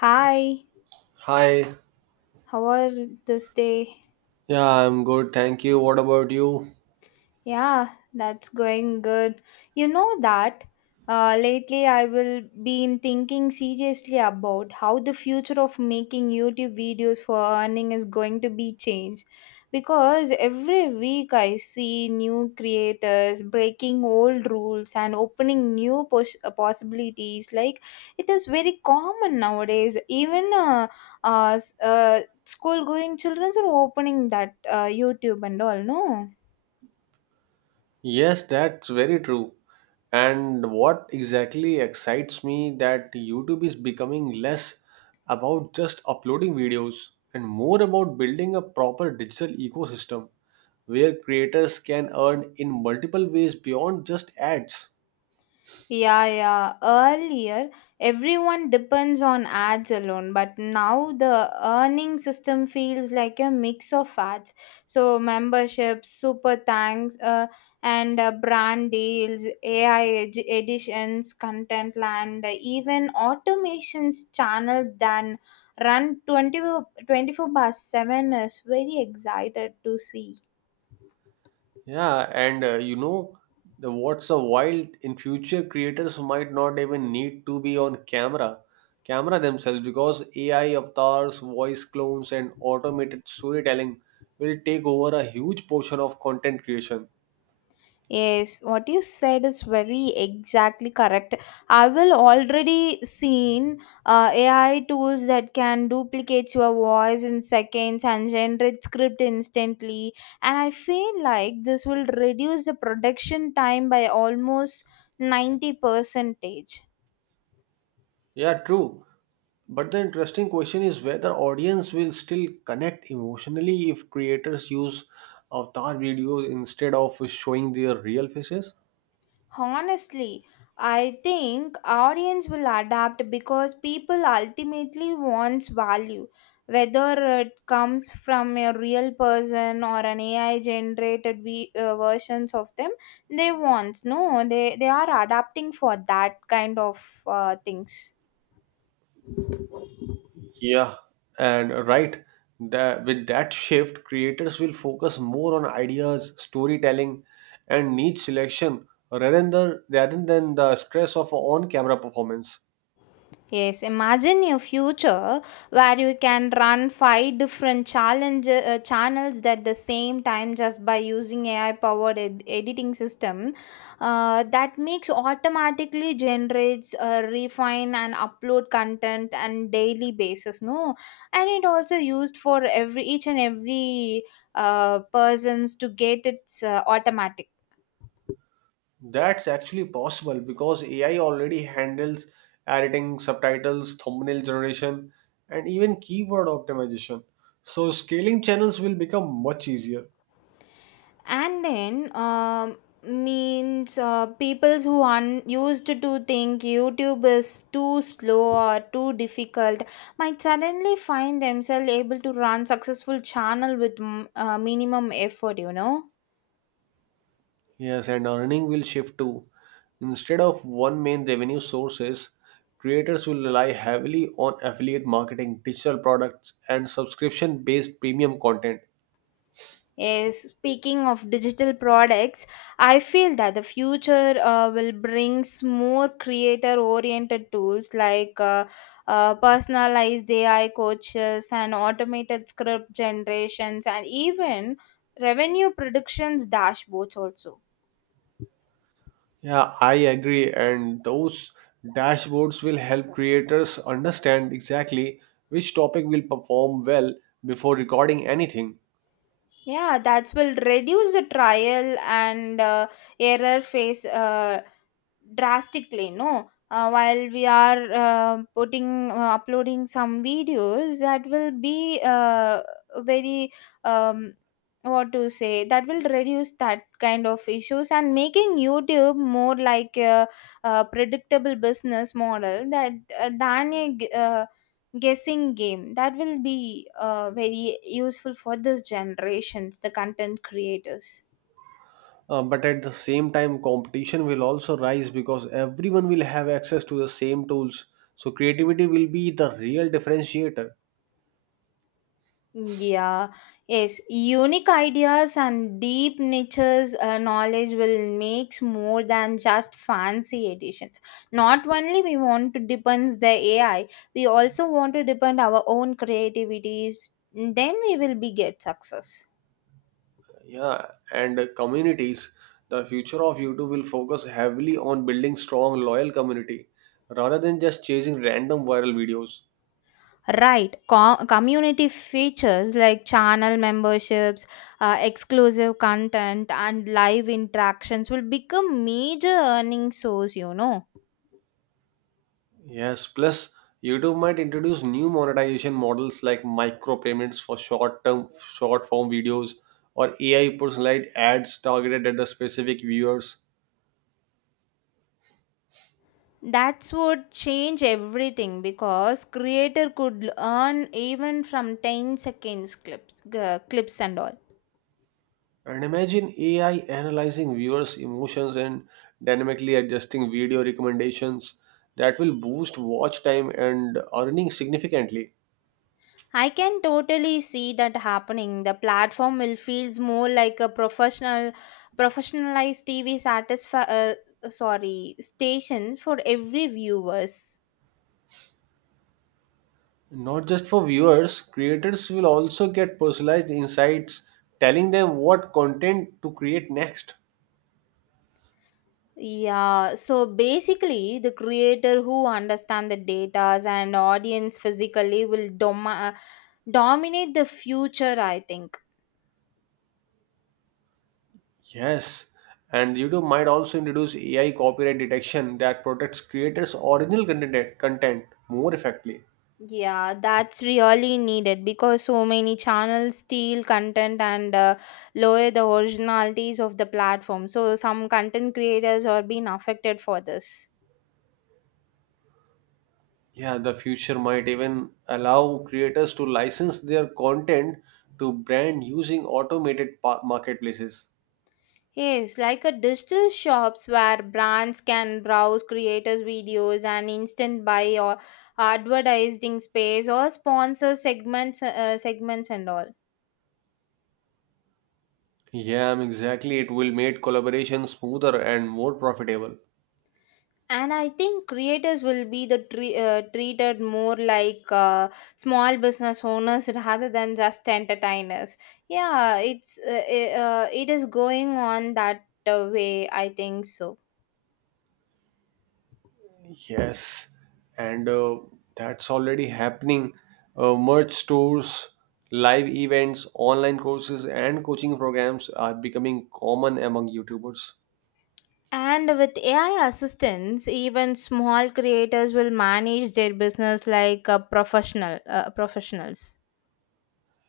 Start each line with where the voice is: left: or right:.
left: Hi,
right: Hi,
left: how are this day?
right: yeah, I'm good, thank you. What about you?
left: Yeah, that's going good. You know that lately I will been thinking seriously about how the future of making YouTube videos for earning is going to be changed. Because every week I see new creators breaking old rules and opening new possibilities. Like it is very common nowadays. Even school going children are opening that YouTube and all. No.
right: Yes, that's very true. And what exactly excites me that YouTube is becoming less about just uploading videos and more about building a proper digital ecosystem where creators can earn in multiple ways beyond just ads.
left: Yeah, yeah. Earlier, everyone depends on ads alone, but now the earning system feels like a mix of ads. So, memberships, super thanks, and brand deals, AI editions, content land, even automations channels than run twenty four twenty four 24 by 7 is very excited to see.
right: Yeah, and the what's a wild in future creators might not even need to be on camera, camera themselves because AI avatars, voice clones, and automated storytelling will take over a huge portion of content creation.
left: Yes, what you said is very exactly correct. I will already seen AI tools that can duplicate your voice in seconds and generate script instantly. And I feel like this will reduce the production time by almost 90 percentage.
right: Yeah, true. But the interesting question is whether audience will still connect emotionally if creators use avatar videos instead of showing their real faces.
left: Honestly, I think audience will adapt because people ultimately wants value, whether it comes from a real person or an AI generated versions of them. They want no, they are adapting for that kind of things.
right: Yeah, and right. That with that shift, creators will focus more on ideas, storytelling, and niche selection rather than the stress of on-camera performance.
left: Yes, imagine your future where you can run five different challenge channels at the same time just by using AI powered editing system that makes automatically generates, refine and upload content on daily basis. No, and it also used for every each and every persons to get its automatic.
right: That's actually possible because AI already handles editing, subtitles, thumbnail generation, and even keyword optimization. So scaling channels will become much easier.
left: And then means peoples who used to think youtube is too slow or too difficult might suddenly find themselves able to run successful channel with minimum effort, you know.
right: Yes, and earning will shift too. Instead of one main revenue sources, creators will rely heavily on affiliate marketing, digital products, and subscription-based premium content.
left: Yes, speaking of digital products, I feel that the future will bring more creator-oriented tools like personalized AI coaches and automated script generations and even revenue predictions dashboards also.
right: Yeah, I agree. And those dashboards will help creators understand exactly which topic will perform well before recording anything.
left: Yeah, that will reduce the trial and error phase drastically. No, while we are putting uploading some videos, that will be very um, what to say that will reduce that kind of issues and making YouTube more like a predictable business model that than a guessing game that will be very useful for this generations the content creators.
right: But at the same time, competition will also rise because everyone will have access to the same tools. So, creativity will be the real differentiator.
left: Yeah, yes, unique ideas and deep niches knowledge will makes more than just fancy editions. Not only we want to depend the AI, we also want to depend our own creativities, then we will be get success.
right: Yeah, and communities. The future of YouTube will focus heavily on building strong, loyal community rather than just chasing random viral videos.
left: Right. Community features like channel memberships, exclusive content, and live interactions will become major earning source, you know.
right: Yes, plus YouTube might introduce new monetization models like micropayments for short-form videos or AI personalized ads targeted at the specific viewers.
left: That's what change everything because creator could earn even from 10 seconds clips, clips and all.
right: And imagine AI analyzing viewers' emotions and dynamically adjusting video recommendations that will boost watch time and earning significantly.
left: I can totally see that happening. The platform will feels more like professionalized TV satisfi- sorry stations for every viewers.
right: Not just for viewers, creators will also get personalized insights telling them what content to create next.
left: Yeah, so basically, the creator who understand the data and audience physically will dominate the future. I think.
right: Yes, and YouTube might also introduce AI copyright detection that protects creators' original content more effectively.
left: Yeah, that's really needed because so many channels steal content and lower the originalities of the platform. So some content creators are being affected for this.
right: Yeah, the future might even allow creators to license their content to brand using automated marketplaces.
left: Yes, like a digital shops where brands can browse creators' videos and instant buy or advertising space or sponsor segments, segments and all.
right: Yeah, exactly. It will make collaboration smoother and more profitable.
left: And I think creators will be the treated more like small business owners rather than just entertainers. Yeah, it's it is going on that way, I think so.
right: Yes, and that's already happening. Merch stores, live events, online courses, and coaching programs are becoming common among YouTubers.
left: And with AI assistance even small creators will manage their business like professionals.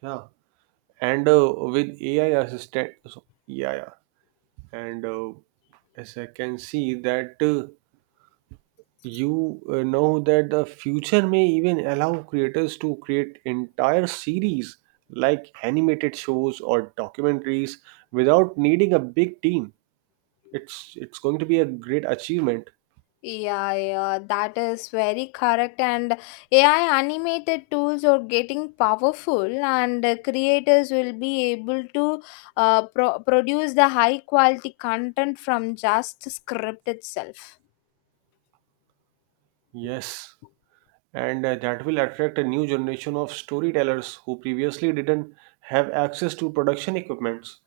right: Yeah, and with AI assistant, so, yeah, yeah. and As I can see that you know that the future may even allow creators to create entire series like animated shows or documentaries without needing a big team. It's going to be a great achievement.
left: Yeah, yeah, that is very correct. And AI animated tools are getting powerful, and creators will be able to produce the high quality content from just script itself.
right: Yes, and that will attract a new generation of storytellers who previously didn't have access to production equipments.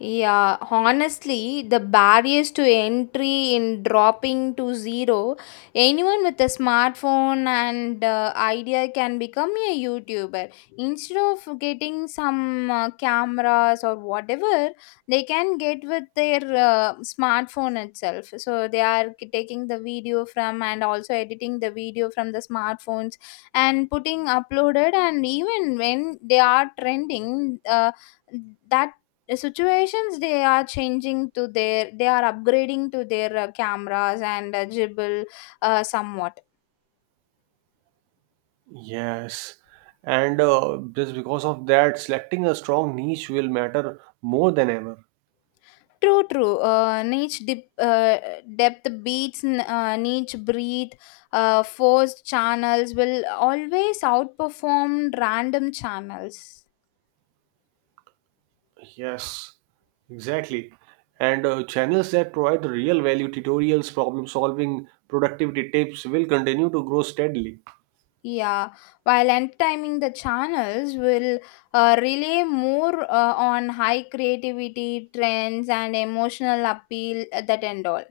left: Yeah, honestly, the barriers to entry in dropping to zero, anyone with a smartphone and idea can become a YouTuber. Instead of getting some cameras or whatever, they can get with their smartphone itself. So they are taking the video from and also editing the video from the smartphones and putting uploaded and even when they are trending, that the situations they are changing to their they are upgrading to their cameras and dribble somewhat.
right: Yes, and just because of that, selecting a strong niche will matter more than ever.
left: True, true, niche depth beats niche breathe. Forced channels will always outperform random channels.
right: Yes, exactly. And channels that provide real value, tutorials, problem solving, productivity tips will continue to grow steadily.
left: Yeah, while entertaining the channels will rely more on high creativity trends and emotional appeal that end all.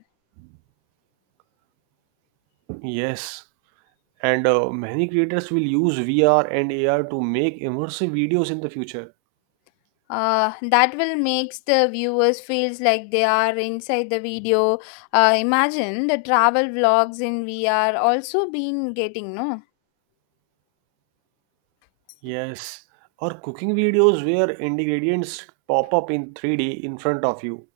right: Yes, and many creators will use VR and AR to make immersive videos in the future.
left: That will makes the viewers feels like they are inside the video. Imagine the travel vlogs in VR also been getting, no?
right: Yes, or cooking videos where ingredients pop up in 3D in front of you.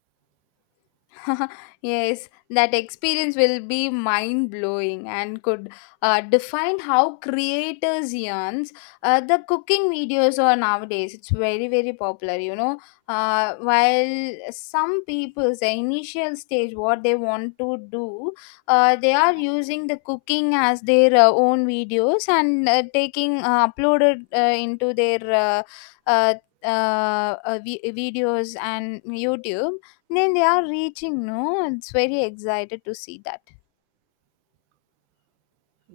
left: Yes, that experience will be mind blowing and could define how creators yarns. The cooking videos are nowadays it's very very popular. You know, while some people's the initial stage what they want to do, they are using the cooking as their own videos and taking uploaded into their. Uh, uh, Videos and YouTube then they are reaching, no? It's very excited to see that.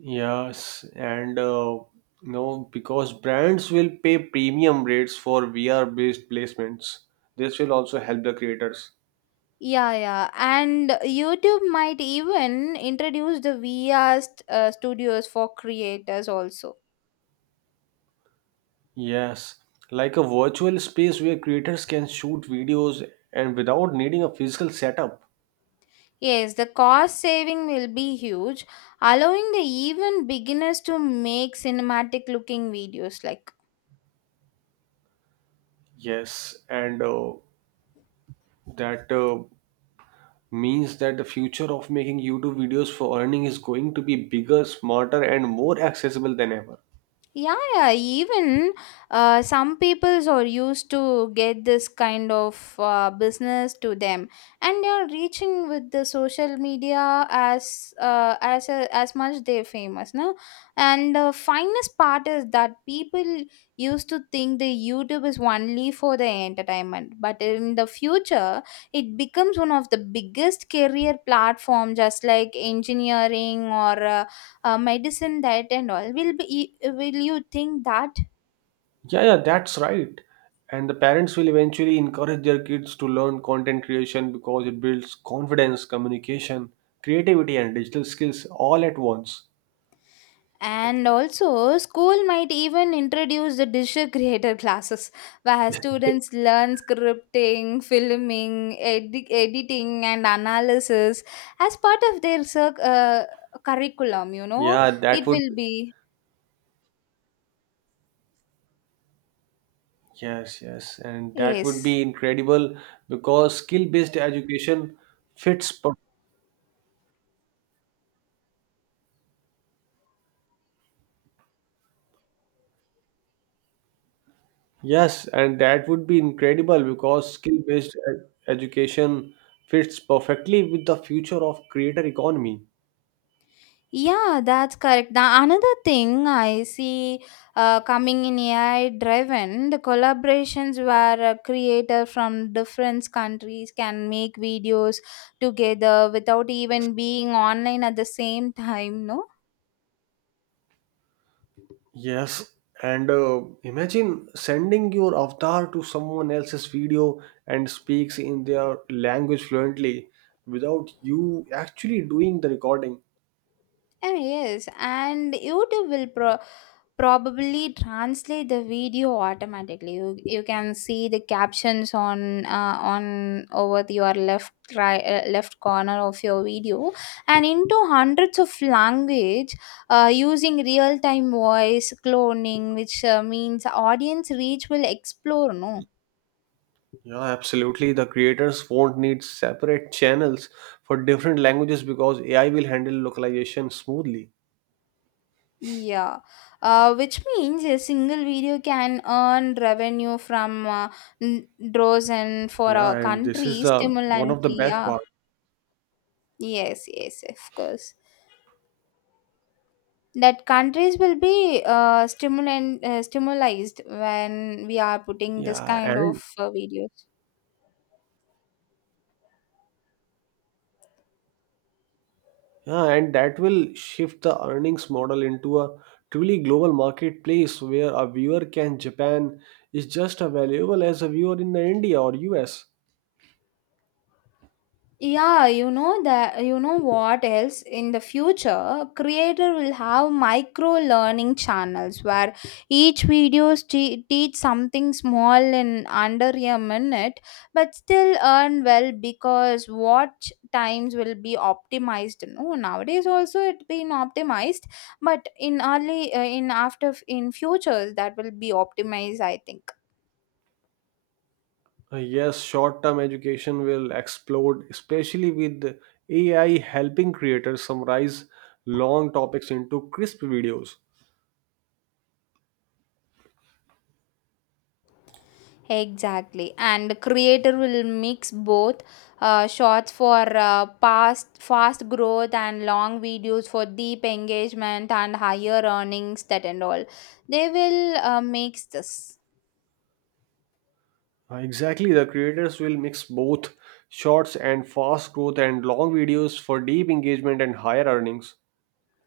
right: Yes, and because brands will pay premium rates for VR-based placements, this will also help the creators.
left: Yeah, yeah. And YouTube might even introduce the VR studios for creators also.
right: Yes, like a virtual space where creators can shoot videos and without needing a physical setup.
left: Yes, the cost saving will be huge, allowing the even beginners to make cinematic looking videos like.
right: Yes, and that means that the future of making YouTube videos for earning is going to be bigger, smarter, and more accessible than ever.
left: Yeah, yeah. Even some peoples are used to get this kind of business to them, and they are reaching with the social media as as much they're famous, no. And the finest part is that people used to think the YouTube is only for the entertainment, but in the future, it becomes one of the biggest career platform, just like engineering or. Medicine that and all will be will you think that
right: Yeah, yeah, that's right. And the parents will eventually encourage their kids to learn content creation because it builds confidence, communication, creativity, and digital skills all at once.
left: and also school might even introduce the digital creator classes where students learn scripting filming editing and analysis as part of their curriculum, you know.
right: Yeah, that
left: It
right: would,
left: will be,
right: yes, yes. And that would be
left: yes.
right: incredible because skill-based education fits. Per- Yes, and that would be incredible because skill-based e- education fits perfectly with the future of creator economy.
left: Yeah, that's correct. The another thing I see coming in AI driven, the collaborations where a creator from different countries can make videos together without even being online at the same time, no?
right: Yes, and imagine sending your avatar to someone else's video and speaks in their language fluently without you actually doing the recording.
left: Ah, yes, and YouTube will probably translate the video automatically. You can see the captions on over your left corner of your video, and into hundreds of language using real time voice cloning, which means audience reach will explore. No.
right: Yeah, absolutely. The creators won't need separate channels for different languages because AI will handle localization smoothly.
left: Yeah, which means a single video can earn revenue from draws and for
right: Yeah,
left: a
right: and this is
left: country
right: the one
left: stimulantly.
right: of the best
left: Yeah,
right: part.
left: yes, yes, of course. That countries will be stimulant stimulized when we are putting this
right: Yeah,
left: kind
right: and
left: of videos.
right: Yeah, and that will shift the earnings model into a truly global marketplace where a viewer can Japan is just as valuable as a viewer in the India or US.
left: Yeah, you know that, you know what else in the future creator will have micro learning channels where each videos teach something small in under a minute but still earn well because watch times will be optimized, no, nowadays also it been optimized but in early in futures that will be optimized, I think.
right: Yes, short-term education will explode, especially with AI helping creators summarize long topics into crisp videos.
left: Exactly, and the creator will mix both shots for past fast growth and long videos for deep engagement and higher earnings. That and all, they will mix this.
right: Exactly, the creators will mix both shorts and fast growth and long videos for deep engagement and higher earnings.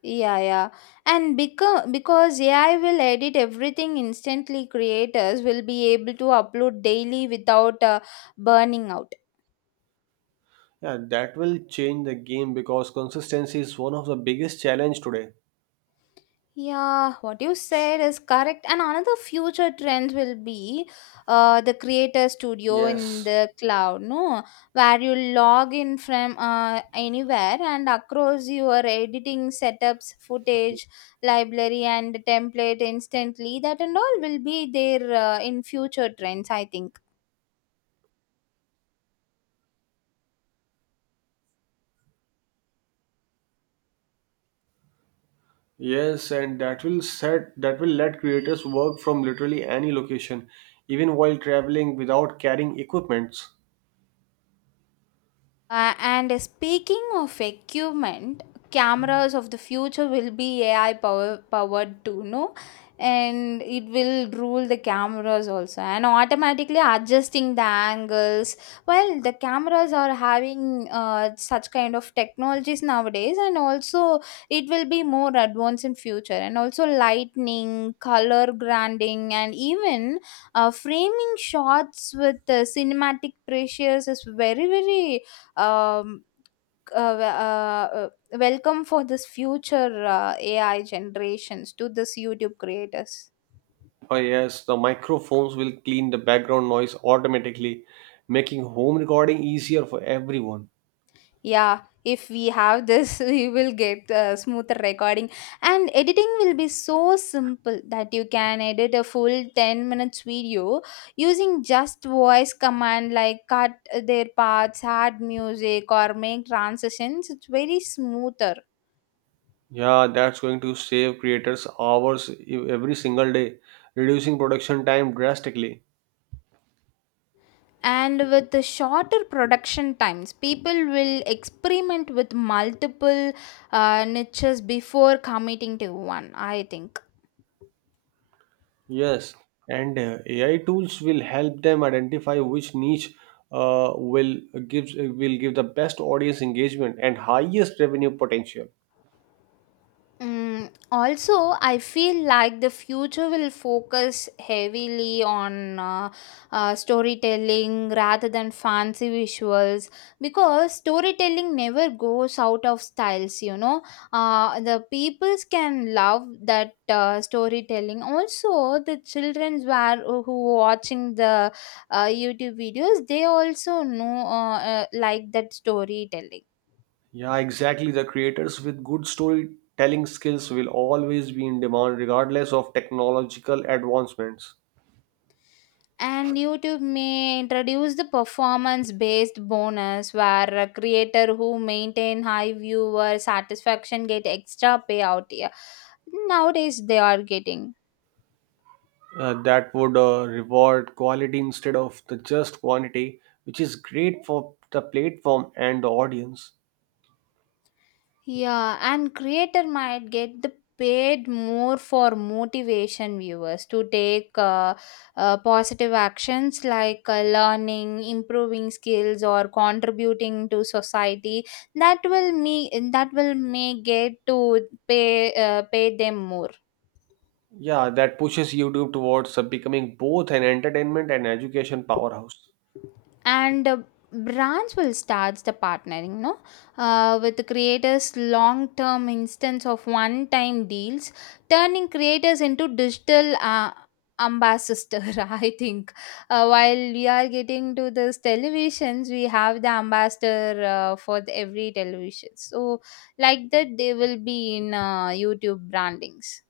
left: Yeah, yeah, and because AI will edit everything instantly, creators will be able to upload daily without burning out.
right: Yeah, that will change the game because consistency is one of the biggest challenge today.
left: Yeah, what you said is correct. And another future trend will be the creator studio in
right: Yes.
left: the cloud, no, where you log in from anywhere and across your editing setups, footage, library, and template instantly. That and all will be there in future trends, I think.
right: Yes, and that will let creators work from literally any location, even while traveling without carrying equipments.
left: And speaking of equipment, cameras of the future will be AI power powered too, no? And it will rule the cameras also and automatically adjusting the angles. Well, the cameras are having such kind of technologies nowadays, and also it will be more advanced in future. And also lightning, color grading, and even framing shots with cinematic pressures is very very um, uh, w- uh, uh, welcome for this future AI generations to this YouTube creators.
right: Oh yes, the microphones will clean the background noise automatically, making home recording easier for everyone.
left: Yeah, if we have this, we will get smoother recording, and editing will be so simple that you can edit a full 10 minutes video using just voice command like cut their parts, add music, or make transitions. It's very smoother.
right: Yeah, that's going to save creators hours every single day, reducing production time drastically.
left: And with the shorter production times people will experiment with multiple niches before committing to one, I think.
right: Yes, and AI tools will help them identify which niche uh, will will give the best audience engagement and highest revenue potential.
left: Mm, also, I feel like the future will focus heavily on storytelling rather than fancy visuals because storytelling never goes out of styles, you know. The peoples can love that storytelling. Also, the children were, who watching the YouTube videos, they also know like that storytelling.
right: Yeah, exactly. The creators with good storytelling skills will always be in demand regardless of technological advancements.
left: And YouTube may introduce the performance based bonus where a creator who maintain high viewer satisfaction get extra payout. Yeah, nowadays they are getting.
right: That would reward quality instead of the just quantity, which is great for the platform and the audience.
left: Yeah, and creator might get the paid more for motivation viewers to take positive actions like learning, improving skills, or contributing to society. That will me that will may get to pay pay them more.
right: Yeah, that pushes YouTube towards becoming both an entertainment and education powerhouse.
left: And Brands will start the partnering, no, with the creators long term instance of one time deals, turning creators into digital ambassador. I think while we are getting to those televisions we have the ambassador for the every television, so like that they will be in YouTube brandings.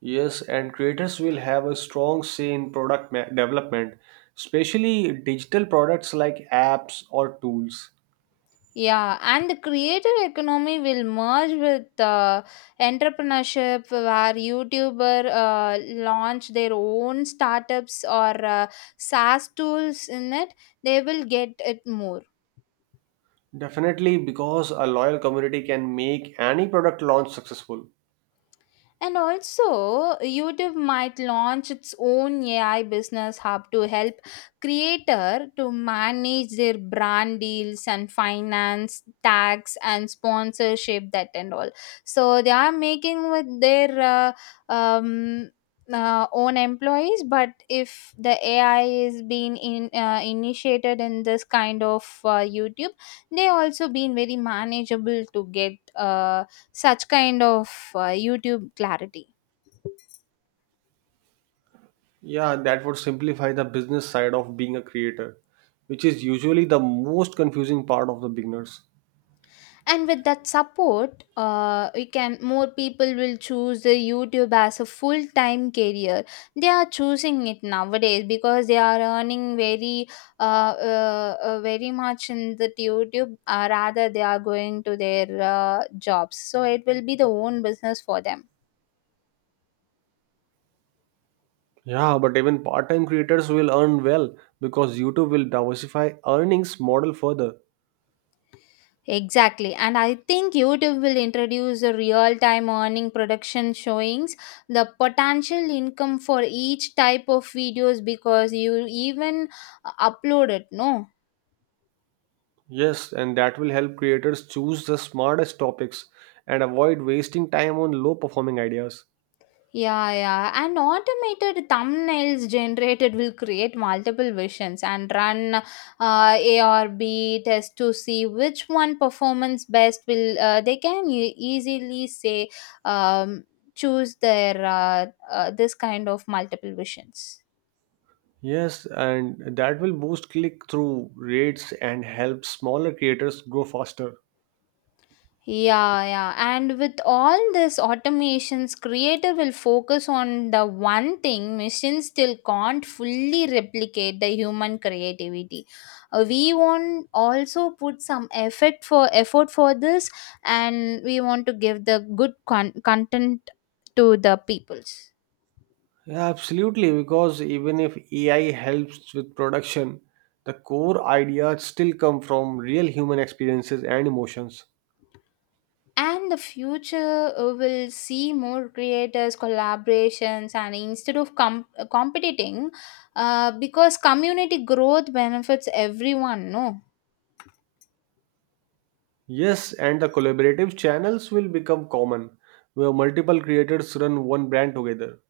right: Yes, and creators will have a strong say in product development, especially digital products like apps or tools.
left: Yeah, and the creator economy will merge with entrepreneurship where YouTuber launch their own startups or SaaS tools in it. They will get it more.
right: Definitely, because a loyal community can make any product launch successful.
left: And also, YouTube might launch its own AI business hub to help creator to manage their brand deals and finance, tax and sponsorship that and all. So they are making with their uh, um, own employees, but if the AI is being in, initiated in this kind of YouTube, they also been very manageable to get. Such kind of YouTube clarity.
right: Yeah, that would simplify the business side of being a creator, which is usually the most confusing part of the beginners.
left: And with that support we can, more people will choose the YouTube as a full time career. They are choosing it nowadays because they are earning very very much in the YouTube, rather they are going to their jobs, so it will be the own business for them.
right: Yeah, but even part-time creators will earn well because YouTube will diversify earnings model further.
left: Exactly. And I think YouTube will introduce a real time earning production showings, the potential income for each type of videos because you even upload it, no?
right: Yes, and that will help creators choose the smartest topics and avoid wasting time on low-performing ideas.
left: Yeah, yeah. And automated thumbnails generated will create multiple versions and run A or B test to see which one performance best will, they can easily say, um, choose their this kind of multiple visions.
right: Yes, and that will boost click-through rates and help smaller creators grow faster.
left: Yeah, yeah. And with all this automations, creator will focus on the one thing machines still can't fully replicate, the human creativity. We want also put some effort for effort for this, and we want to give the good content to the peoples.
right: Yeah, absolutely, because even if AI helps with production, the core ideas still come from real human experiences and emotions.
left: And the future will see more creators collaborations and instead of competing because community growth benefits everyone, no.
right: Yes, and the collaborative channels will become common, where multiple creators run one brand together.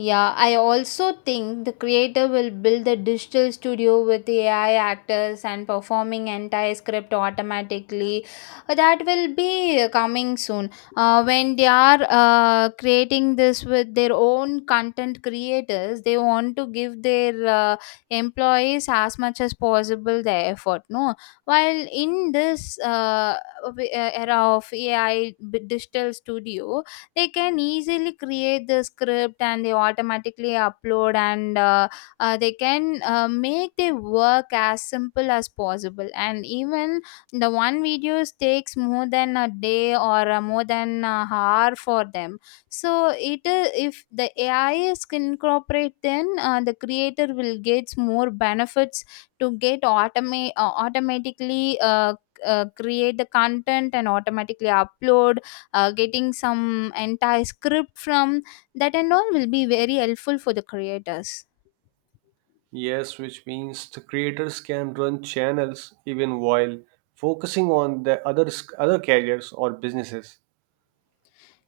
left: Yeah, I also think the creator will build a digital studio with AI actors and performing entire script automatically. That will be coming soon. When they are creating this with their own content creators, they want to give their employees as much as possible the effort. No, while in this era of AI digital studio, they can easily create the script and they automatically upload, and they can make their work as simple as possible, and even the one videos takes more than a day or more than a hour for them, so it is, if the AI is incorporate then the creator will get more benefits to get automate automatically create the content and automatically upload, getting some entire script from that and all will be very helpful for the creators.
right: Yes, which means the creators can run channels even while focusing on the other careers or businesses.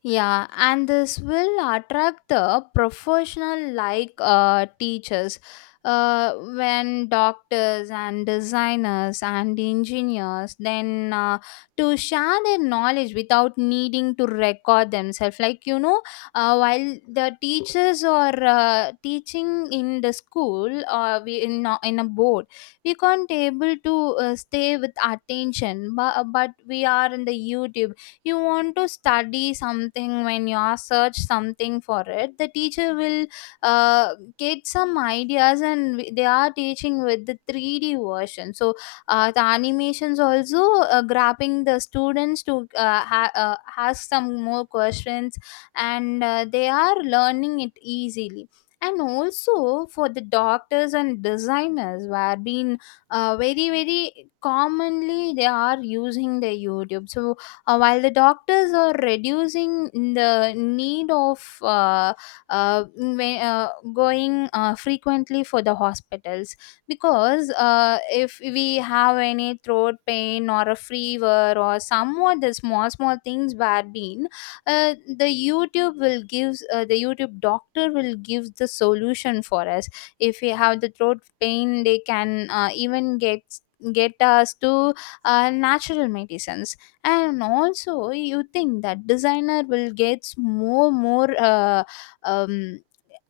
left: Yeah, and this will attract the professional like teachers. When doctors and designers and engineers, then to share their knowledge without needing to record themselves, like you know, while the teachers are teaching in the school or we in, in a board, we can't able to stay with attention, but we are in the YouTube, you want to study something, when you are search something for it, the teacher will get some ideas and they are teaching with the 3D version, so the animations also grabbing the students to ask some more questions, and they are learning it easily. And also for the doctors and designers were been very very commonly they are using the YouTube, so while the doctors are reducing the need of going frequently for the hospitals, because if we have any throat pain or a fever or somewhat the small small things bad been, the YouTube will give, the YouTube doctor will give the solution for us. If we have the throat pain they can even get us to natural medicines. And also you think that designer will get more more um,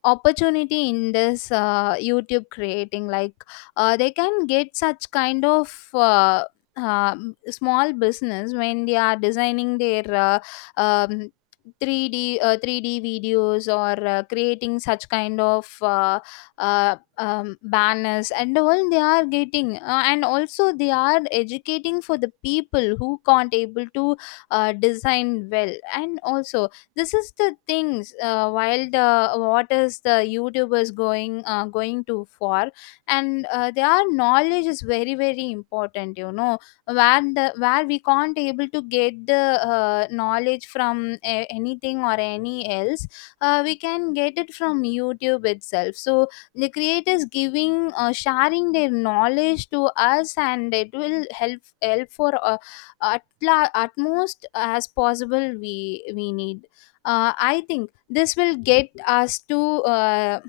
left: opportunity in this YouTube creating, like they can get such kind of uh, small business when they are designing their um, 3D 3D videos or creating such kind of banners and all they are getting, and also they are educating for the people who can't able to design well. And also this is the things, while the, what is the YouTubers going going to for, and their knowledge is very very important, you know, where the, where we can't able to get the knowledge from anything or any else, we can get it from YouTube itself, so the creators giving, sharing their knowledge to us, and it will help help for at, at most as possible we need. Uh, I think this will get us to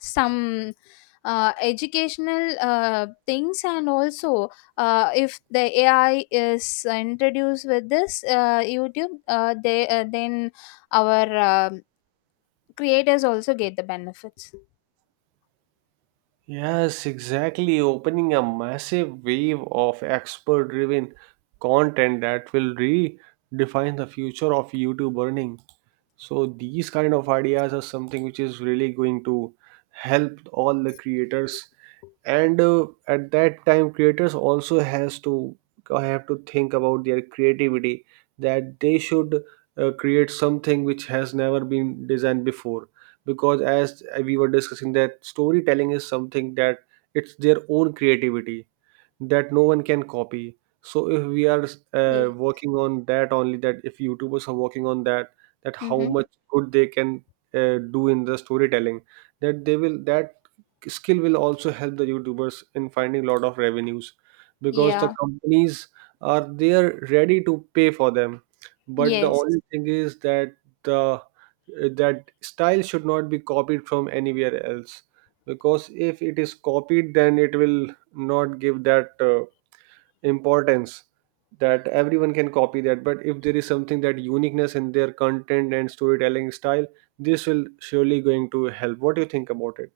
left: some educational things, and also if the AI is introduced with this YouTube, they then our creators also get the benefits.
right: Yes, exactly, opening a massive wave of expert-driven content that will redefine the future of YouTube earning. So these kind of ideas are something which is really going to help all the creators, and at that time creators also has to have to think about their creativity, that they should create something which has never been designed before, because as we were discussing that storytelling is something that it's their own creativity that no one can copy. So if we are
left: Yes.
right: working on that only, that if youtubers are working on that, that how
left: Mm-hmm.
right: much good they can do in the storytelling, that they will, that skill will also help the youtubers in finding lot of revenues because the
left: Yeah.
right: companies are there ready to pay for them. But the
left: Yes.
right: only thing is that the that style should not be copied from anywhere else, because if it is copied, then it will not give that importance, that everyone can copy that. But if there is something, that uniqueness in their content and storytelling style, this will surely going to help. What do you think about it?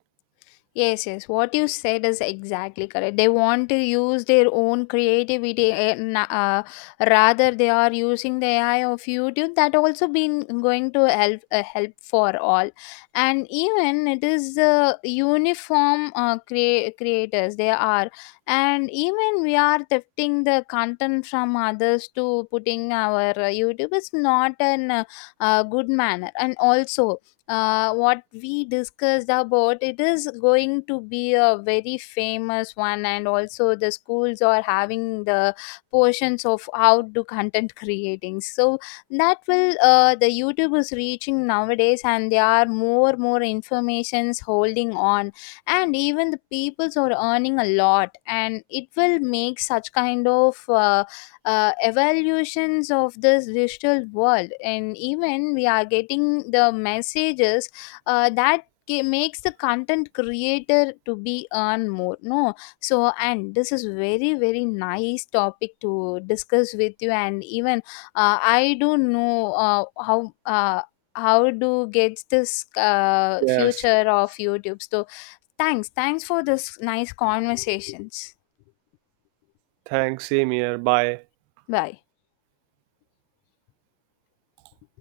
left: Yes, yes. What you said is exactly correct. They want to use their own creativity, rather they are using the AI of YouTube. That also been going to help, help for all, and even it is the uniform creators they are, and even we are thrifting the content from others to putting our YouTube. Is not an good manner. And also what we discussed about it is going to be a very famous one, and also the schools are having the portions of how to content creating, so that will, the YouTube is reaching nowadays, and there are more more informations holding on, and even the peoples are earning a lot, and it will make such kind of evaluations of this digital world. And even we are getting the messages that makes the content creator to be earn more, no. So, and this is very very nice topic to discuss with you. And even I do not know how do get this
right: Yes,
left: future of YouTube, so thanks, thanks for this nice conversations.
right: thanks, same here, bye.
left: Bye.